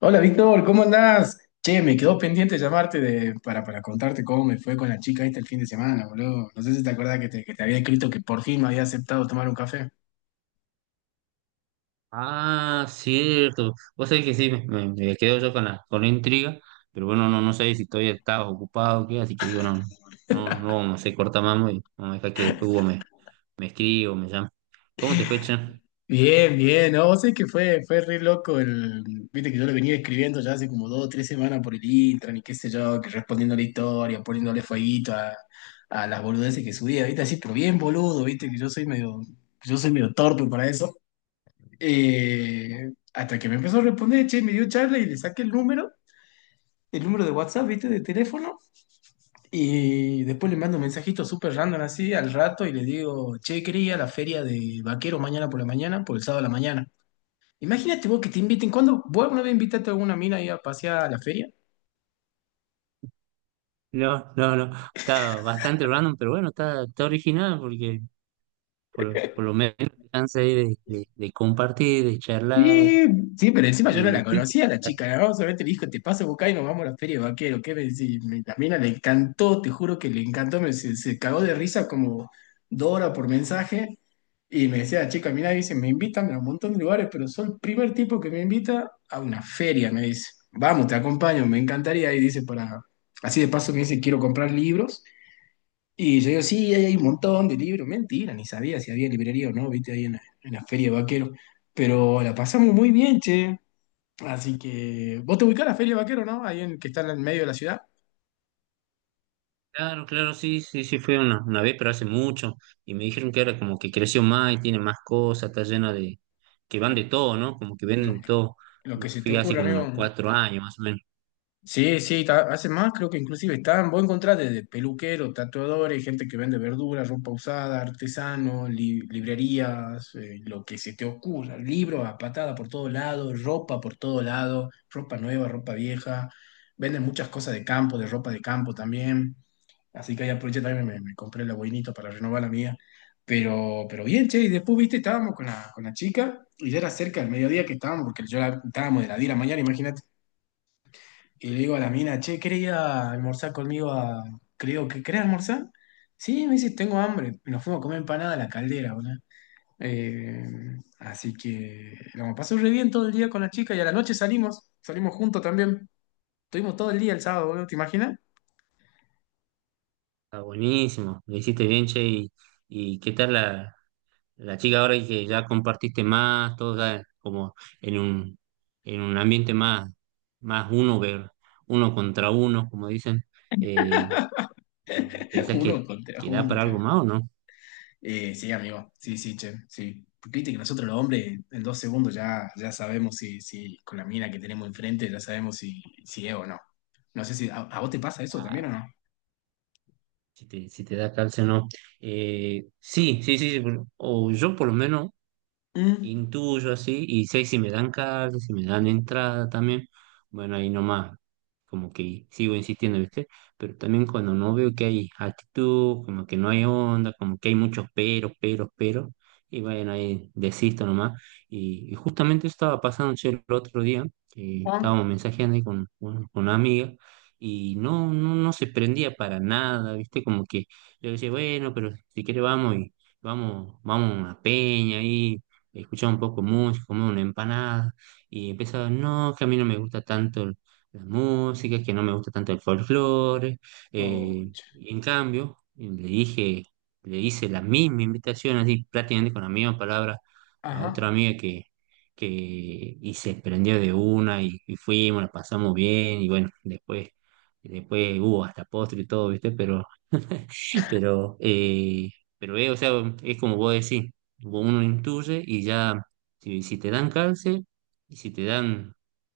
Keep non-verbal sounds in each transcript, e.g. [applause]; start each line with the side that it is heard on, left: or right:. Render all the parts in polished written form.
left: Hola Víctor, ¿cómo andás? Che, me quedó pendiente llamarte para contarte cómo me fue con la chica esta el fin de semana, boludo. No sé si te acordás que te había escrito que por fin me había aceptado tomar un café.
right: Ah, cierto. Vos sabés que sí, me quedo yo con la intriga, pero bueno, no sé si todavía estás ocupado o qué, así que digo, no, no, no, vamos a hacer cortamamo y vamos a dejar que después Hugo me escriba o me llame. ¿Cómo te fue, Chan?
left: Bien, bien, no, vos sé que fue re loco viste que yo le venía escribiendo ya hace como 2 o 3 semanas por el Intran y qué sé yo, que respondiéndole historia, poniéndole fueguito a las boludeces que subía, viste, así, pero bien boludo, viste, que yo soy medio torpe para eso. Hasta que me empezó a responder, che, me dio charla y le saqué el número de WhatsApp, viste, de teléfono. Y después le mando un mensajito súper random así al rato y le digo, che, quería ir a la feria de vaquero mañana por la mañana, por el sábado a la mañana. Imagínate vos que te inviten, ¿cuándo? ¿Vos alguna vez invitaste a alguna mina ahí a pasear a la feria?
right: No, no, no. Está bastante random, pero bueno, está original porque por lo menos te chance ahí de compartir, de charlar
left: Sí, sí, pero encima yo no la
right: sí.
left: conocía la chica, ¿no? Solamente le dijo, te paso a buscar y nos vamos a la feria de vaquero. ¿Qué me decís? La mina le encantó, te juro que le encantó, se cagó de risa como Dora por mensaje. Y me decía la chica, mira, dice, me invitan a un montón de lugares, pero soy el primer tipo que me invita a una feria, me dice. Vamos, te acompaño, me encantaría. Y dice, así de paso me dice, quiero comprar libros y yo digo, sí, ahí hay un montón de libros. Mentira, ni sabía si había librería o no, viste, ahí en la Feria de Vaquero. Pero la pasamos muy bien, che. Así que, vos te ubicás en la Feria de Vaquero, ¿no? Ahí en, que está en el medio de la ciudad.
right: Claro, claro, sí, sí, sí, fue una vez, pero hace mucho, y me dijeron que ahora como que creció más y tiene más cosas, está llena de, que van de todo, ¿no? Como que venden
left: Lo,
right: de todo.
left: lo
right: Yo
left: que se te
right: fui hace
left: ocurra,
right: como unos
left: amigo.
right: 4 años más o menos.
left: Sí, sí, hace más, creo que inclusive están, vos encontrás desde peluqueros, tatuadores, gente que vende verduras, ropa usada, artesanos, librerías, lo que se te ocurra, libros a patada por todo lado, ropa por todo lado, ropa nueva, ropa vieja, venden muchas cosas de campo, de ropa de campo también, así que ahí aproveché también, me compré la boinita para renovar la mía, pero bien, che, y después, viste, estábamos con la chica y ya era cerca del mediodía que estábamos, porque estábamos de la 10 de la mañana, imagínate. Y le digo a la mina, che, quería almorzar conmigo Creo que querés almorzar. Sí, me dice, tengo hambre. Nos fuimos a comer empanada a la caldera, boludo. Eh, Así que lo pasó re bien todo el día con la chica y a la noche salimos, salimos juntos también. Estuvimos todo el día el sábado, boludo, ¿te imaginas?
right: Está buenísimo, lo hiciste bien, che. ¿Y qué tal la chica ahora que ya compartiste más, todo ya como en un, en un ambiente más, más uno, ver, uno contra uno, como dicen, eh,
left: [laughs]
right: pensás que,
left: Uno contra
right: da para
left: junto.
right: algo más o no?
left: Sí, amigo, sí, sí, che, sí. Porque viste que nosotros los hombres en 2 segundos ya, ya sabemos si, si con la mina que tenemos enfrente ya sabemos si, si es o no. No sé si a vos te pasa eso también o no.
right: ¿Si te, da calce o no? Sí, sí, sí, sí, o yo por lo menos,
left: Mm,
right: intuyo así, y sé si me dan carta, si me dan entrada también, bueno, ahí nomás, como que sigo insistiendo, ¿viste? Pero también cuando no veo que hay actitud, como que no hay onda, como que hay muchos peros, peros, peros, y bueno, ahí desisto nomás. Y justamente eso estaba pasando, che, el otro día, que
left: Juan.
right: estábamos mensajeando ahí con una amiga, y no, no, no se prendía para nada, ¿viste? Como que yo decía, bueno, pero si quiere vamos y vamos a una peña ahí, escuchaba un poco música, comía una empanada y empezaba, no, que a mí no me gusta tanto la música, que no me gusta tanto el folclore. eh,
left: Ouch.
right: y en cambio, le hice la misma invitación, así prácticamente con la misma palabra, a otra
left: Ajá.
right: amiga que y se prendió de una, y fuimos, la pasamos bien y bueno, después hubo hasta postre y todo, ¿viste? Pero [laughs] Pero, eh, pero, o sea, es como vos decís, uno intuye y ya, si te dan cáncer, y si te dan,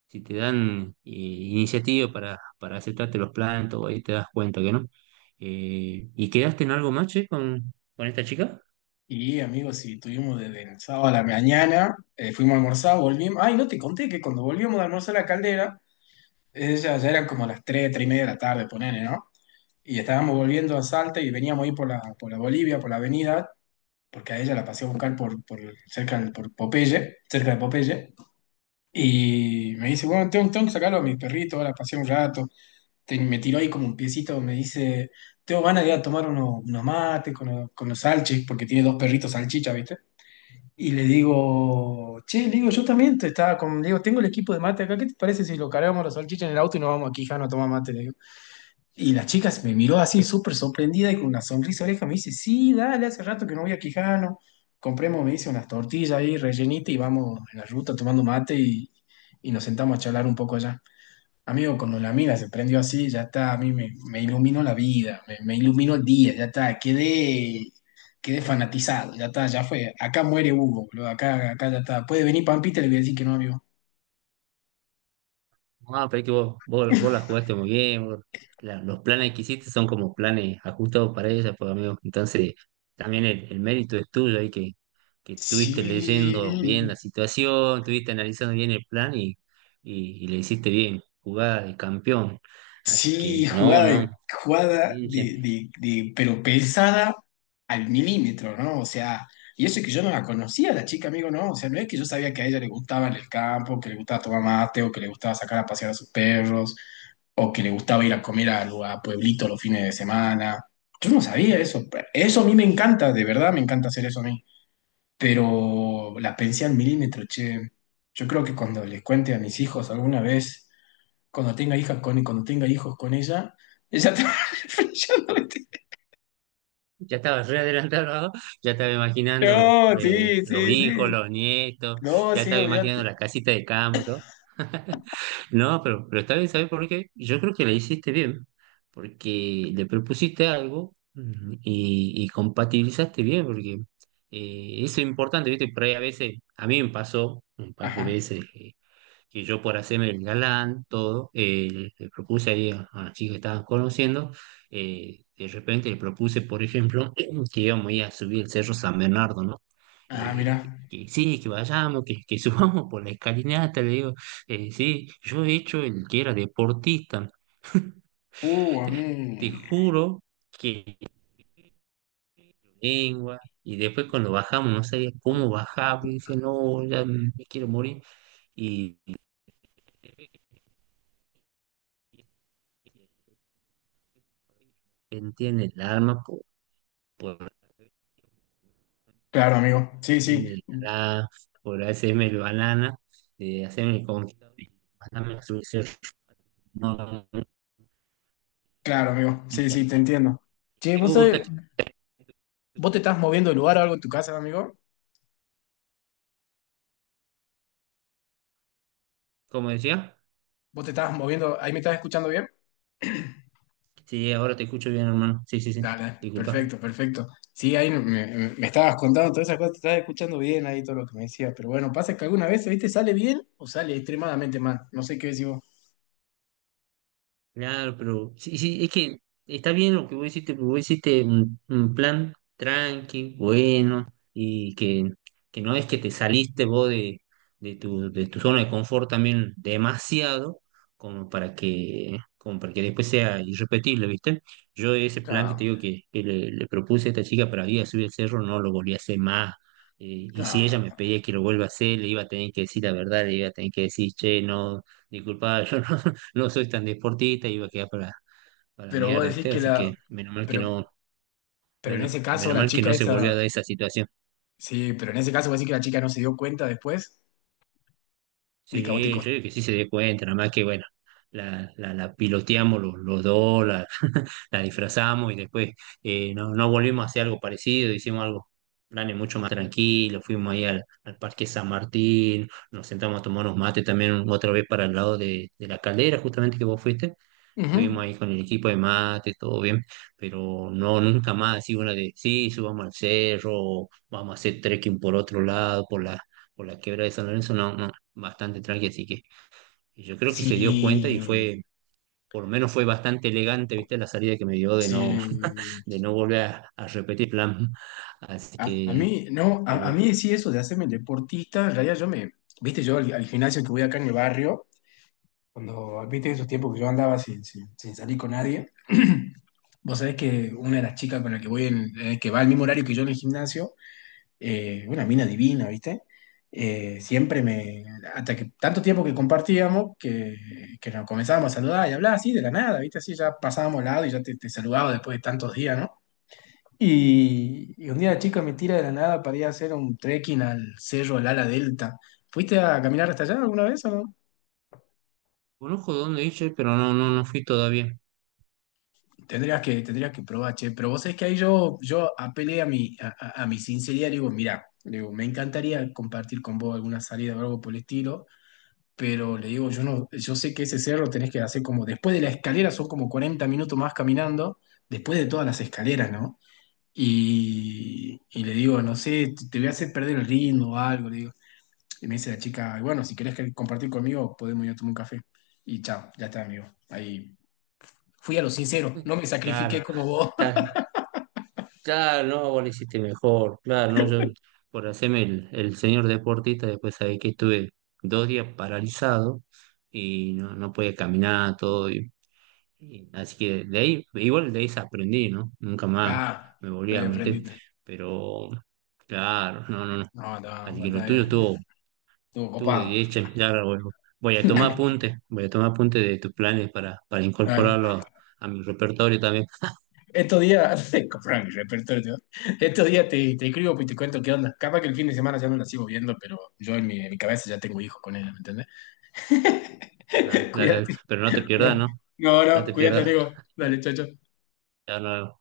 right: iniciativa para aceptarte los planes, todo ahí te das cuenta que no. ¿Y quedaste en algo más, che, con esta chica?
left: Y amigos, si tuvimos desde el sábado a la mañana, fuimos a almorzar, volvimos. Ay, no te conté que cuando volvíamos de almorzar a la caldera, ya eran como las tres y media de la tarde, ponele, ¿no? Y estábamos volviendo a Salta y veníamos ahí por la Bolivia, por la avenida, porque a ella la pasé a buscar por cerca por Popeye, cerca de Popeye. Y me dice, bueno, tengo que sacarlo a mis perritos, ahora pasé un rato. Me tiró ahí como un piecito, me dice, tengo ganas de ir a tomar unos mates con los salchis, porque tiene dos perritos salchicha, ¿viste? Y le digo, che, le digo, yo también le digo, tengo el equipo de mate acá, ¿qué te parece si lo cargamos los salchichas en el auto y nos vamos aquí, Jano, a tomar mate? Le digo. Y la chica se me miró así súper sorprendida y con una sonrisa oreja me dice, sí, dale, hace rato que no voy a Quijano. Compremos, me dice, unas tortillas ahí rellenitas y vamos en la ruta tomando mate y nos sentamos a charlar un poco allá. Amigo, cuando la mina se prendió así, ya está, a mí me iluminó la vida, me iluminó el día, ya está, quedé fanatizado, ya está, ya fue. Acá muere Hugo, boludo, acá, acá ya está. Puede venir Pampita, le voy a decir que no, amigo.
right: Ah, pero es que vos la jugaste muy bien, los planes que hiciste son como planes ajustados para ella, pues amigo. Entonces, también el mérito es tuyo ahí que estuviste
left: Sí,
right: leyendo bien la situación, estuviste analizando bien el plan y le hiciste bien, jugada de campeón. Así
left: sí,
right: que, no,
left: jugada,
right: no,
left: de-
right: está
left: jugada
right: bien,
left: de,
right: che.
left: de- de- pero pensada al milímetro, ¿no? O sea, y eso es que yo no la conocía, la chica, amigo, ¿no? O sea, no es que yo sabía que a ella le gustaba en el campo, que le gustaba tomar mate, o que le gustaba sacar a pasear a sus perros, o que le gustaba ir a comer a pueblito los fines de semana. Yo no sabía eso. Eso a mí me encanta, de verdad me encanta hacer eso a mí. Pero la pensé al milímetro, che. Yo creo que cuando les cuente a mis hijos alguna vez cuando tenga hijos con ella, ella te [laughs] va flasheando, ¿viste? [laughs]
right: Ya estaba re adelantado, ¿no? Ya estaba imaginando
left: No, no, sí,
right: los
left: sí,
right: hijos,
left: sí.
right: los nietos,
left: No,
right: ya
left: sí,
right: estaba imaginando
left: olvídate.
right: la casita de campo, todo. [laughs] No, pero está bien, ¿sabes por qué? Yo creo que la hiciste bien, porque le propusiste algo, y compatibilizaste bien, porque eso es importante, ¿viste? Por ahí a veces, a mí me pasó un par de
left: Ajá.
right: veces que yo, por hacerme el galán, todo, le propuse ahí a la chica que estaban conociendo. De repente le propuse, por ejemplo, [clears throat] que íbamos a ir a subir el Cerro San Bernardo, ¿no?
left: Ah, mira.
right: Que sí, que vayamos, que [laughs] subamos por la escalinata, le digo. Sí, yo he hecho el que era deportista.
left: A
right: [laughs] Te
left: mí.
right: juro que lengua, y después cuando bajamos, no sabía cómo bajar, y dice, no, ya me quiero morir, y él tiene el alma por, por
left: Claro, amigo. Sí,
right: hacerme
left: sí.
right: el alá, por hacerme el banana, de hacerme con mandarme su... No, no, no,
left: Claro, amigo. Sí, sí, te entiendo. Che,
right: me
left: ¿vos sabés,
right: gusta,
left: vos te estás moviendo de lugar o algo en tu casa, amigo?
right: como decía.
left: ¿Vos te estás moviendo? ¿Ahí me estás escuchando bien?
right: Sí, ahora te escucho bien, hermano. Sí, sí, sí.
left: Dale,
right: Disculpa.
left: perfecto, perfecto. Sí, ahí me estabas contando todas esas cosas, te estabas escuchando bien ahí todo lo que me decías, pero bueno, pasa que alguna vez, ¿viste? Sale bien o sale extremadamente mal. No sé qué decís vos.
right: Claro, pero sí, sí, es que está bien lo que vos hiciste, porque vos hiciste un plan tranqui, bueno, y que no es que te saliste vos de tu zona de confort también demasiado, como para que después sea irrepetible, ¿viste? Yo ese plan que te
left: Ah,
right: digo que le propuse a esta chica para ir a subir el cerro, no lo volví a hacer más. Y si ella me
left: ah,
right: pedía que lo vuelva a hacer, le iba a tener que decir la verdad, le iba a tener que decir, che, no, disculpa, [laughs] yo no soy tan deportista, iba a quedar para, la
left: pero vos
right: mierda,
left: decís
right: ¿viste?
left: que
right: Así
left: la...
right: que menos mal que
left: Pero,
right: no,
left: pero en ese caso
right: menos
left: la
right: mal que
left: chica
right: no se volvió a
left: esa...
right: dar esa situación.
left: Sí, pero en ese caso vos decís que la chica no se dio cuenta después de que a vos te
right: Sí, yo
left: costó.
right: digo que sí se dé cuenta, nada más que bueno, la piloteamos los dos, [laughs] la disfrazamos y después no volvimos a hacer algo parecido, hicimos algo, planes mucho más tranquilos, fuimos ahí al Parque San Martín, nos sentamos a tomar unos mates también otra vez para el lado de la caldera, justamente que vos fuiste, fuimos
left: Ujú.
right: ahí con el equipo de mate, todo bien, pero no, nunca más así una de, sí, subamos al cerro, vamos a hacer trekking por otro lado, por la quebrada de San Lorenzo, no, bastante tranqui. Así que yo creo que se dio cuenta y
left: Sí,
right: fue, por lo menos fue bastante elegante, ¿viste? La salida que me dio, de no, [laughs]
left: sí.
right: de no volver a repetir plan. Así
left: A
right: que,
left: mí, no, a
right: pero
left: mí sí eso de hacerme el deportista, en realidad yo me... Viste, yo al al gimnasio que voy acá en el barrio. Cuando viste esos tiempos que yo andaba sin salir con nadie, [clears throat] vos sabés que una de
right: sí,
left: las chicas con la que voy, que va al mismo horario que yo en el gimnasio, una mina divina, ¿viste? Siempre me, hasta que tanto tiempo que compartíamos, que nos comenzábamos a saludar y hablar así de la nada, ¿viste? Así ya pasábamos al lado y ya te saludaba después de tantos días, ¿no? Y un día la chica me tira de la nada para ir a hacer un trekking al cerro Lala Delta. ¿Fuiste a caminar hasta allá alguna vez o no?
right: conozco dónde hice, pero no, no, no fui todavía.
left: Tendrías que probar, che. Pero vos sabés que ahí yo apelé a mi sinceridad, le digo, mirá, le digo, me encantaría compartir con vos alguna salida o algo por el estilo, pero le digo, yo no, yo sé que ese cerro tenés que hacer como después de la escalera, son como 40 minutos más caminando, después de todas las escaleras, ¿no? Y le digo, no sé, te voy a hacer perder el ritmo o algo, le digo. Y me dice la chica, bueno, si querés compartir conmigo, podemos ir a tomar un café. Y chao, ya está, amigo. Ahí fui a lo sincero, no me sacrifiqué
right: Claro,
left: como vos.
right: claro, claro, no, vos lo hiciste mejor, claro, no, yo, por hacerme el señor deportista, después sabés que estuve 2 días paralizado y no podía caminar, todo, y así que de ahí, igual de ahí se aprendí, ¿no? Nunca más
left: Ah,
right: me volví
left: de ahí
right: a meter.
left: aprendiste.
right: Pero claro, no, no, no.
left: No, no,
right: Así que lo tuyo
left: batalla.
right: estuvo,
left: Estuvo copado.
right: de hecho. Ya ahora vuelvo.
left: [laughs]
right: Voy a tomar apuntes de tus planes para,
left: Dale,
right: incorporarlo
left: dale.
right: a mi repertorio también.
left: Estos días, [laughs] compraron mi repertorio. Estos días te escribo pues, y te cuento qué onda. Capaz que el fin de semana ya no la sigo viendo, pero yo en mi cabeza ya tengo hijos con ella, ¿me entendés?
right: Dale,
left: [laughs]
right: dale,
left: Cuídate,
right: dale. Pero no te pierdas,
left: cuídate.
right: ¿no?
left: No,
right: No
left: no,
right: te
left: cuídate,
right: pierdas.
left: amigo. Dale, chao, chao.
right: Ya no.